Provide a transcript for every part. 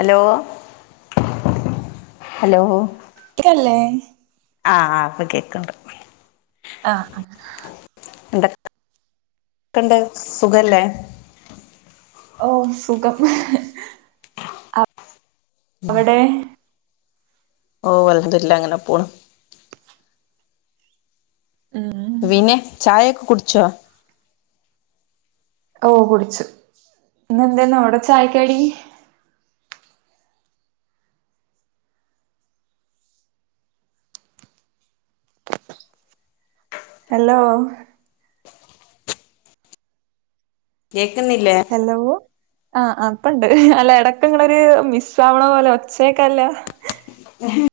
Hello hello ഇതല്ലേ ആഹ് അപ്പൊ കേക്കണ്ട് ആഹ് എന്തെക്കെണ്ട് സുഖല്ലേ ഓഹ് സുഖം എവടെ ഓഹ് അൽഹംദുലില്ലാഹ് ങ്ങനെ പോണ് ഉം പിന്നെ ചായോക്കെ കുടിച്ചോ ഓഹ് കുടിച്ചു ഇന്നെന്തേന്നു അവിടെ ചായക്കടി ഹലോ കേക്ക്ന്നില്ലേ ഹലോ ആഹ്അപ്പണ്ട് അല്ല ഇടക്ക് ഇങ്ങളെരു മിസ്സ ആവണ പോലെ ഒച്ചേ ക്കാല്ല ഉം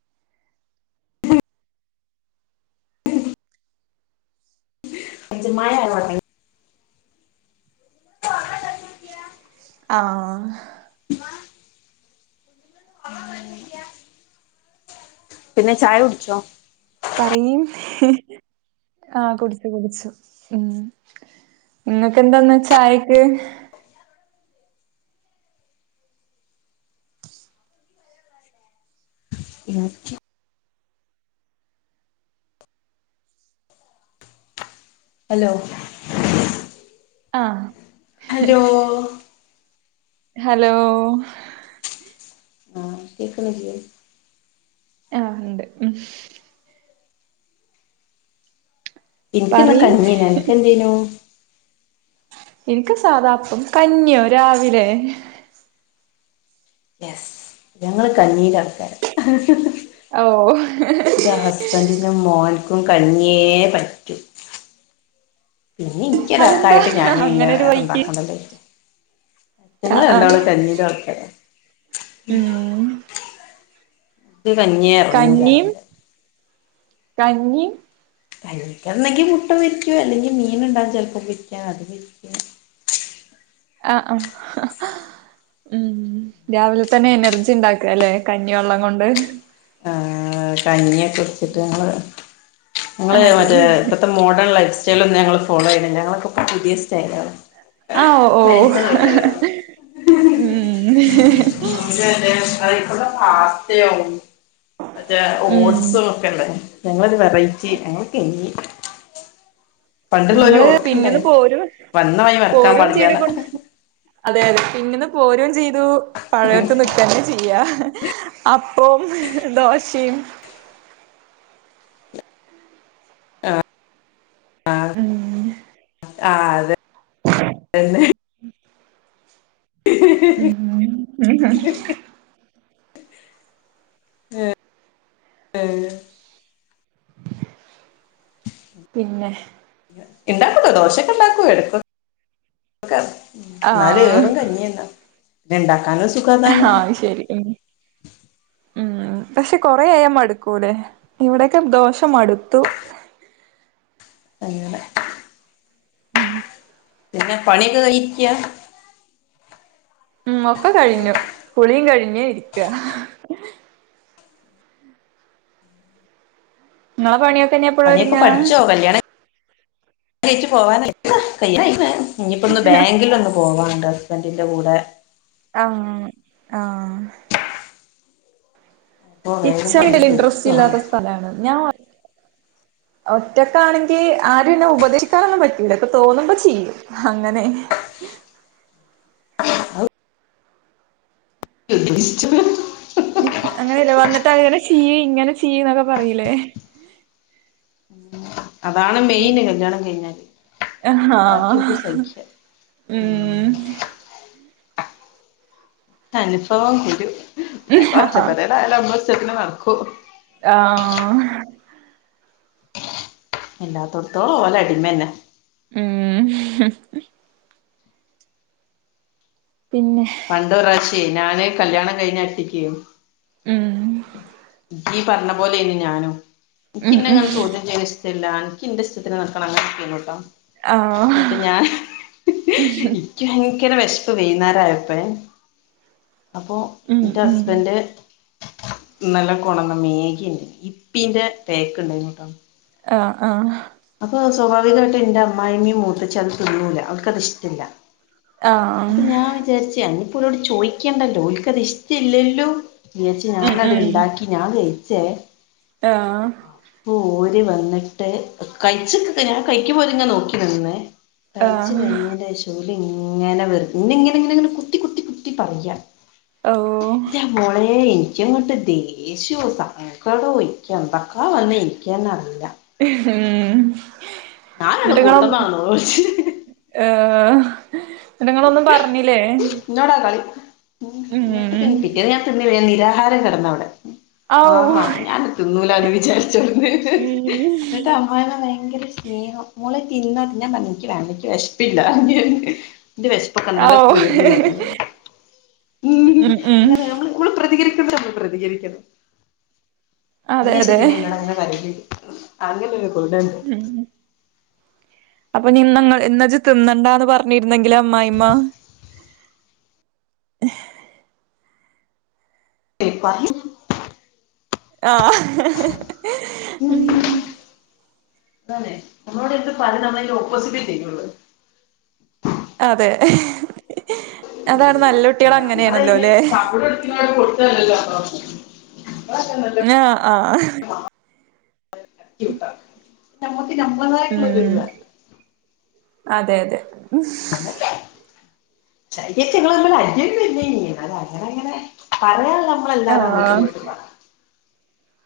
ഇച്‌ മായ [unintelligible] ആഹ് മ്മാ [unintelligible] [unintelligible] പിന്നെ ചായ കുടിച്ചോ പറയിം ആ കുടിച്ചു കുടിച്ചു ഉം നിങ്ങക്കെന്താന്ന് ചായക്ക് നിക്ക് ഹലോ ആഹ് ഹലോ ഹലോ ആ ക്കേക്ക്നില്ലെ ആണ്ട് ഉം ഇനിക്ക്ന്ന് പറയ് കഞ്ഞിയർന്നു അനക്കെന്തെ ർന്നു ഇനിക്ക് സാദാപ്പം കഞ്ഞിയോ രാവിലെ യെസ് ഞങ്ങള് കഞീന്റെ ആൾക്കാര ഓഹ് ൻ്റെ ഹസ്ബൻഡിനും മോനിക്കും കഞ്ഞിയേ പറ്റൂ പിന്നെ അതെന്താ എനിക്കൊരാൾക്കായിട്ട് ഞാനും പിന്നെ അങ്ങനെ ഒരു വേറെ വഴിക്ക് ഉണ്ടാക്കണ്ടല്ലേ ആ ഞങ്ങള് ആ രണ്ടാളും കഞ്ഞീന്റെ ആൾക്കാരാ ഉം ക്ക് കഞ്ഞിയേ ഇറങ്ങൂ രാവിലെ കഞ്ഞിം കഴിക്കന്നെങ്കി മുട്ട പൊരിക്കും അല്ലെങ്കിൽ മീന് ണ്ടാവും ചിലപ്പോപൊരിക്കാം അത്‌ പൊരിക്കും ആഹ് ആഹ് ഉം രാവിലെ തന്നെ എനർജി ഉണ്ടാക്കല്ലെ കഞ്ഞിവെള്ളം കൊണ്ട് ആഹ് കഞ്ഞിയൊക്കെ കുട്ച്ച്ട്ട് ഞങ്ങെൾ ഞങ്ങെൾ അതെ മറ്റേ ഇപ്പത്തെ മോഡേൺ ലൈഫ് സ്റ്റൈൽ ഒന്നും ഞങ്ങെൾ ഫോളോ ചെയ്യ്ണില്ല ഞങ്ങളൊക്കെ പുതിയ സ്റ്റെയിലാണ് ആഹ് ഓഹ് ഉം അതെലെ അയ്ക്കൂടെ [unintelligible] ത്തെ ആവും മറ്റേ ഉം ഓട്സും ഒക്കെല്ലെ ഞങ്ങളൊരു വെറൈറ്റി ഞങ്ങെൾക്ക് ഇനി ഇന്ന് ഇങ്ങെൾ ഓർക്കണ്ടേ പിന്നിന്ന് പോരും വന്ന വഴി മറക്കാൻ പോരും പാടില്ലാന്ന് ചെയ്തുക്കുണു അതെ അതെ പിന്നിന്ന് പോരും ചെയ്തു പഴെയോര്ത്ത് നിക്കെന്നെ ചെയ്യാ അപ്പോം ദോശിം ആഹ് അങ്ങനെ ആഹ് അതെ ഇതെന്നെ ഉംഹും എഹ് ഏഹ് പിന്നെ ഇണ്ടാക്കുട്ടോ ദോശൊക്കെ ഇണ്ടാക്കും എട്ക്കൊക്കെ ഇന്നാലും ആഹ് ഏറും കഞ്ഞിയെന്നാ പിന്നെ ഇണ്ടാക്കാനും സുഖം അതാണ് ശെരി ഉം പക്ഷെ കൊറേആയ മടുക്കൂല്ലേ? ഇവിടെക്കെ ദോഷ മടുത്തു അങ്ങനെ [inaudible] ഹും പിന്നേ പണിയൊക്കെ കഴിഞ്ഞിരിക്കാ? ഉം ഒക്കെ കഴിഞ്ഞു കുളിം കഴിഞ്ഞ് ഇരിക്ക. ങ്ങളെ പണിയൊക്കെ ന്നെ പണിയൊക്കെ പഠിച്ചോ കല്യാണം കഴിച്ച് പോവാനാഴിയ്ക്ക് കഴിയാനായ്ക്ക്ണ് ഇനിയിപ്പൊന്ന് ബാങ്കിലൊന്ന് പോവാണ്ട് ഹസ്ബൻഡിൻ്റെ കൂടെ. അങ്ങനെ ആഹ്. അപ്പൊ വേഗം പണി കിച്ചണ്ടല്ലാ തീർക്കുകയാണ് ഇൻട്രസ്റ്റില്ലാത്ത സ്ഥലാണ് ഞാൻ വ. ഒറ്റക്കാണെങ്കി ആരും എന്നെ ഉപദേശിക്കാനൊന്നും പറ്റൂല ഇൻക് തോന്നുമ്പോ ചെയ്യും. അങ്ങനെ. [unintelligible] അങ്ങനെയല്ല വന്നിട്ട് അങ്ങനെ ചിയ്യ് ഇങ്ങനെ ചിയ്യ് എന്നൊക്കെ പറയിലേ. അതാണ് മെയിന് കല്യാണം കഴിഞ്ഞാല് ആഹ് ബാക്ക്യന്തും സഹിക്ക. ഉം. അനുഭവം ഗുരു തക്കെ ഒറ്റപ്പെരേലായാൽ നമ്മളഷ്ടത്തിന് നടക്കും. ആഹ്. എല്ലാത്തൊടുത്തോളം ഓലടിമന്നെ. ഉം ആഹ് പിന്നെ. പണ്ടൊറാശ്യ ഞാൻ കല്യാണം കഴിഞ്ഞ അട്ടിക്ക്. ഉം യ്യ് പറഞ്ഞ പോലേനിം ഞാനും ഉം ഉം ഇൻക്ക്ന്നങ്ങനെ ചോദ്യം ചെയ്. എല്ല അൻക്കിന്റെഷ്ടത്തിന് നടക്കണം അങ്ങനെന്തെങ്കിലുണ്ടോ? ആഹ് ന്നട്ട് ഞാൻ. ഇൻക് ഭയങ്കര വെശ്പ്പ് വൈന്നേരായപ്പഴേ അപ്പോ ഉം ന്റെ ഉം ഹസ്ബൻഡ്. ഇന്നലെ കൊടന്ന മേഘിണ്ട് ഇപ്പി്ന്റെ പേക്ക് ണ്ടേനിട്ടോ. ആഹ് ആഹ് അപ്പൊ സ്വാഭാവികായിട്ട് എന്റെ അമ്മായിമ്മിം മൂത്തച്ചിം അത് തീന്നൂല അവർക്കത് ഇഷ്ടല്ല. ആഹ്. അപ്പൊ ഞാൻ വിചാരിച്ച് അയി നിപ്പോരോട് ചോയ്ക്കണ്ടല്ലോ ഓൽകത് ഇഷ്ടല്ലല്ലോ. [unintelligible] ഉം ഞാൻ അത് ഉം ണ്ടാക്കി ഞാൻ കയിച്ചേ. ആഹ്. പ്പോ ഓര് വന്നിട്ട് കഴിച്ച്ക്ക് ഞാൻ കഴിക്കുമ്പോര് ങ്ങനെ നോക്കി നിന്നേ. കയ്ച്ച് ആഹ് കഴിഞ്ഞേന്റേശം ഓലിങ്ങനെ വെർ ഇന്നെങ്ങനെ ങ്ങനെ ങ്ങനെ കുത്തി കുത്തി കുത്തി പറയ്യാ. ഓഹ്. ന്റെ മോളെ ൻക് ങ്ങട്ട് ദേഷ്യാേ സങ്ക സങ്കടോ ൻക്ക് എന്തൊക്കാ വന്നേ ഇൻക്കന്നറീല. ഉംമ് ഞാനാണ് ന്നട്ട് ങ്ങള് ഒ. കൂത്തന്നാണോ ചോദിച്ച് ഏഹ് ന്നട്ട് ങ്ങളൊന്നും പറഞ്ഞില്ലേ? ഇന്നോടാ കളി ഉ ന്നിട്ട് പിന്നെ ഉം പിറ്റേന്ന് ഞാൻ തിന്നില്ല നിരാഹാരം കിടന്നവിടെ. ഔ ആഹാ ഞാൻ തിന്നൂലന്ന് വിചാരിച്ചോള്ളുന്നേ. [unintelligible] ഉം മ്മായിമ്മ ഭയങ്കര സ്നേഹം മോളെ തിന്ന ഞാൻ പറഞ്ഞ് ഇൻക്ക് വേണ്ട ഇൻക്ക് വെശ്പ്പില്ലന്നർഞ്ഞ് ഞാൻ. ന്റെ വെശ്പ്പൊക്കെ ഔ ഇന്നലെ തീർന്ന് ർഞ്ഞ് ഞാൻ മ് ഉം ഉം അങ്ങനെ നമ്മള്. മ്മൾ പ്രതികരിക്കേണ്ടത് മ്മൾ പ്രതികരിക്കണ്ടെ അതെ ഇന്റെഷ്ടത്തിന് അതെ ഇങ്ങളെങ്ങ പറയൽ അങ്ങൻത്തൊരു. [unintelligible] ഉം അപ്പൊ നീന്ന ങ്ങൾ ന്നാജ് തിന്നണ്ടാന്ന് പറഞ്ഞിരുന്നെങ്കിലാ അമ്മായിമ്മ. ഏഹ്. ഇപ്പാനിം മ്. ആഹ്. ആഹ് അതന്നെ നമ്മളോട് എന്ത് പറിണ് നമ്മളയിന് ഓപ്പോസിറ്റേ ചെയ്യാെള്ളു. അതെ അതാണ് നല്ല കുട്ടികൾ അങ്ങനെയാണല്ലോ നമ്മളതിന് അല്ലെ [inaudible] ങേ ആ ആഹ് ഞമ്മക്ക് ഞമ്മളാതായിട്ടുള്ളൊരു ഇത് ഉം വേണം അതെ അതെ വന്നില്ലെ [unintelligible] നമ്മള് തമ്മില് അടിയൊന്നും ഇല്ലായിരുന്നേ നി അങ്ങനെ അങ്ങനെ പറയാനുള്ള ആ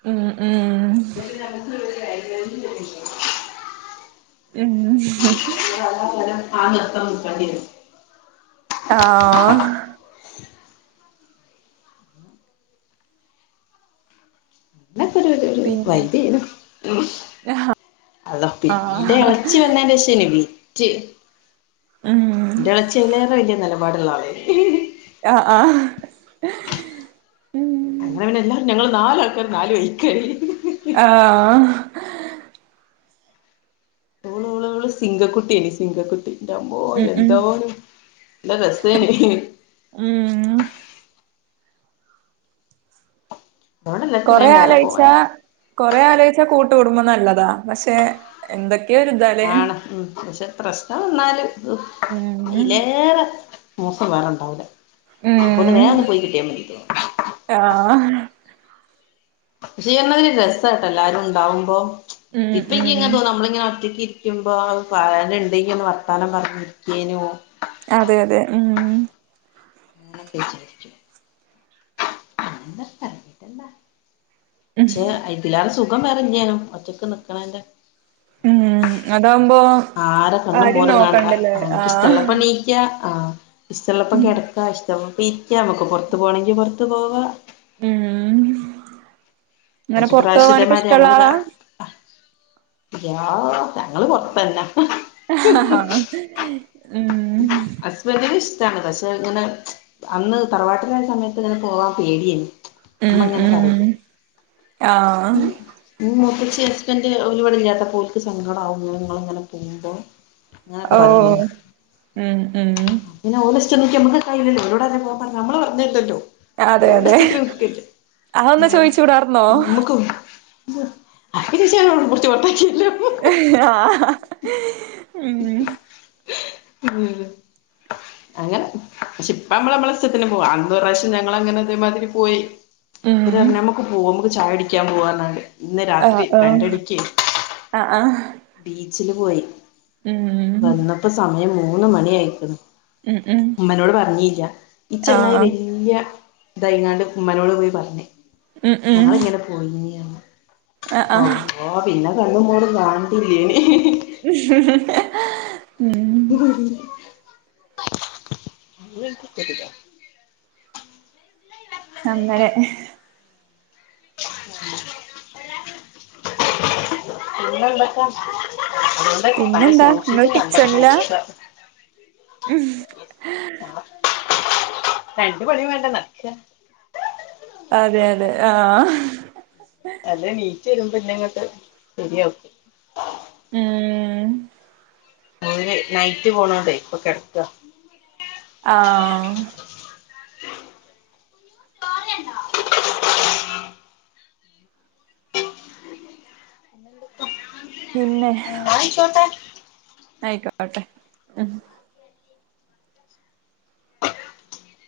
ഹ് മ്മ്മ്മ് [inaudible] മ്മ് അല്ല ഒരാൾ ഫാൻനിർത്താൻ നിക്കേണ്ടിവരും ആ ഹ് അതൊരു രുരു പിന്നെ വൈബേനു അള്ളാ പിന്നെളെച്ചി ആഹ് എളച്ചി വന്നേനേഷനി വിറ്റ് ഉം ഇന്റെളെച്ചി അയിലേറെ വല്ല്യ നെലപാട്ള്ള ആളേനി ഹി ഹി ആഹ് ആഹ് ഉം അങ്ങനെ പിന്നെല്ലാരും ഞങ്ങള് നാല് ആൾക്കാരും നാല് വഴിക്കായി ആഹ് ഓള് ഓള് ഓള് സിങ്കക്കുട്ടിയല്ലേ സിങ്കക്കുട്ടി എന്റമ്മോ ഉം ഉം എന്താണ് നല്ല രസേനി മ് അതുകൊണ്ട് എല്ലാവർക്കും കൊറെ വേഗം വേറെ ആലോയിച്ച പോവാനായി കൊറെ ആലോയിച്ച കൂട്ടുകുടുംബം നല്ലതാ പക്ഷെ എന്തൊക്കെയൊ രുതാലേ ആണ് ഉം പക്ഷെ പ്രശ് എന്നാവന്നാലും ഹ് ഉം അയിലേറെ മോശം വേറെണ്ടാവില്ല അപ്പൊന്ന് വേഒന്ന് പോയി കിട്ടിയ മതിചാര്ക്കും ആഹാ [unintelligible] രസട്ടാ എല്ലാരും ഉണ്ടാവുമ്പോ ഉം ഇപ്പ എനി എങ്ങെ ഉം തോന്നും നമ്മളിങ്ങനെ ഒറ്റയ്ക്ക് രിക്കുമ്പോൾ പറയാനു ഉണ്ടെങ്കിൽ ഒന്ന് വർത്താനം പറഞ്ഞിരിക്കേനു അതെ അതെ ഉം അങ്ങനെ ഒക്കെ വിചാരിച്ചു [unintelligible] പർഞ്ഞിട്ടെന്താ പക്ഷേ അയിന് ഇല്ലാതെ സുഖം വേറെ തന്നെയാ ഒറ്റക്ക് നിക്കണെന്റെ ഉം അതാവുമ്പോ? ആരെ കണ്ണും ആരും മോറും കാണണ്ടാ നോക്കണ്ടല്ലേ അമ്മക്ക് ആഹ് ഇഷ്ടള്ളപ്പോ എണി ക്ക ആ ഇഷ്ടള്ളപ്പ കിടക്കാ ഇഷ്ടള്ളപ്പ ഇരിക്കാം നമുക്ക് പൊറത്ത് പോകണമെങ്കി പൊറത്ത് പോവാം ഉം ഇങ്ങനെ ഒരേ പൊറത്ത് പ്രാവശ്യം പോവാനൊക്കെ ഇതേമാതിരി ഇഷ്ടള്ള ഞങ്ങള് ഇതാ ആളാ രാ ഉം ഹ ഹ ഉം ഹസ്ബെന്റിന് ഇഷ്ടമാണ് പക്ഷെ ഇങ്ങനെ അന്ന് തറവാട്ടിലായ സമയത്ത് ഇങ്ങനെ പോവാൻ പേടിയായി ഉം ഉം ആഹ് മ്മ് മുത്താച്ചി ഹസ്ബൻഡ് ഓര്ഇവിടെ ഇല്ലാത്തപ്പോ ഓര്ക്ക് സങ്കടമാക്കും ഞങ്ങള് ഇങ്ങനെ പോകുമ്പോ ഇങ്ങനൊക്കെ പറയില്ലേ ഓഹ് ഉം ഉം പിന്നെ ഓലെ ഇഷ്ടം നോക്കി നമ്മുക്ക് കയുല്ലലോ ഓനോട്‌ ആരാ പോക്കാൻ പറഞ്ഞേ നമ്മൾ പറഞ്ഞലല്ലോ അതെ അതെ അതൊന്ന് അയ്യോ ചോദിച്ചുടാർ [unintelligible] [unintelligible] ആഹ് ഉം ഉം അങ്ങനെ പക്ഷെ ഇപ്പ അമ്മള് അമ്മള്ള് ഇഷ്ടത്തിന് പോകാം അന്ന് ഒരു പ്രാവശ്യം ഞങ്ങള്ള് അങ്ങനെ ഇതേമാതിരി പോയി എന്നിട്ട് ഉം പറഞ്ഞ്നമ്മക്ക് പോവാംനമ്മുക്ക് ചായ കുടിക്കാൻ പോവാന്നാ ണ്ട് ഇന്ന് രാത്രി ആഹ് ആഹ് രണ്ടടിക്ക് ആഹ് ആഹ് ബീച്ചില് പോയി ഉം വന്നപ്പ സമയം മൂന്ന് മണി ആയ്ക്ണ് ഉം ഉം ഉമ്മനോട് പറഞ്ഞില്ല ഈ ചെങ്ങായി ആഹ് വല്യ ഇതൈങ്ങാണ്ട് ഉമ്മനോട് പോയി പറഞ്ഞ് ഉം ഉം ഞങ്ങളിങ്ങനെ പോയിരുന്നു ആഹ് ആഹ് അള്ളാ പിന്നെ കണ്ണും മോറും കാണണ്ടില്ലേനി ഉ [inaudible] [inaudible] അങ്ങനെ ആഹ് [unintelligible] പിന്നെന്താ ഇങ്ങള് [unintelligible] ഉം രണ്ടു പണിയും വേണ്ട നട്‌ക്ക അതെ അതെ ആഹ് അല്ലേ നീറ്റ് വരുമ്പോന്നെങ്ങോക്ക് ശരിയാക്കും. ഉം ഓരേ നൈറ്റ് പോണൊണ്ടേ ഇപ്പൊ കിടക്ക ആഹ് പിന്നെ, ന്നായിക്കോട്ടെ ന്നാ ആയിക്കോട്ടെ ഉം ആ [inaudible]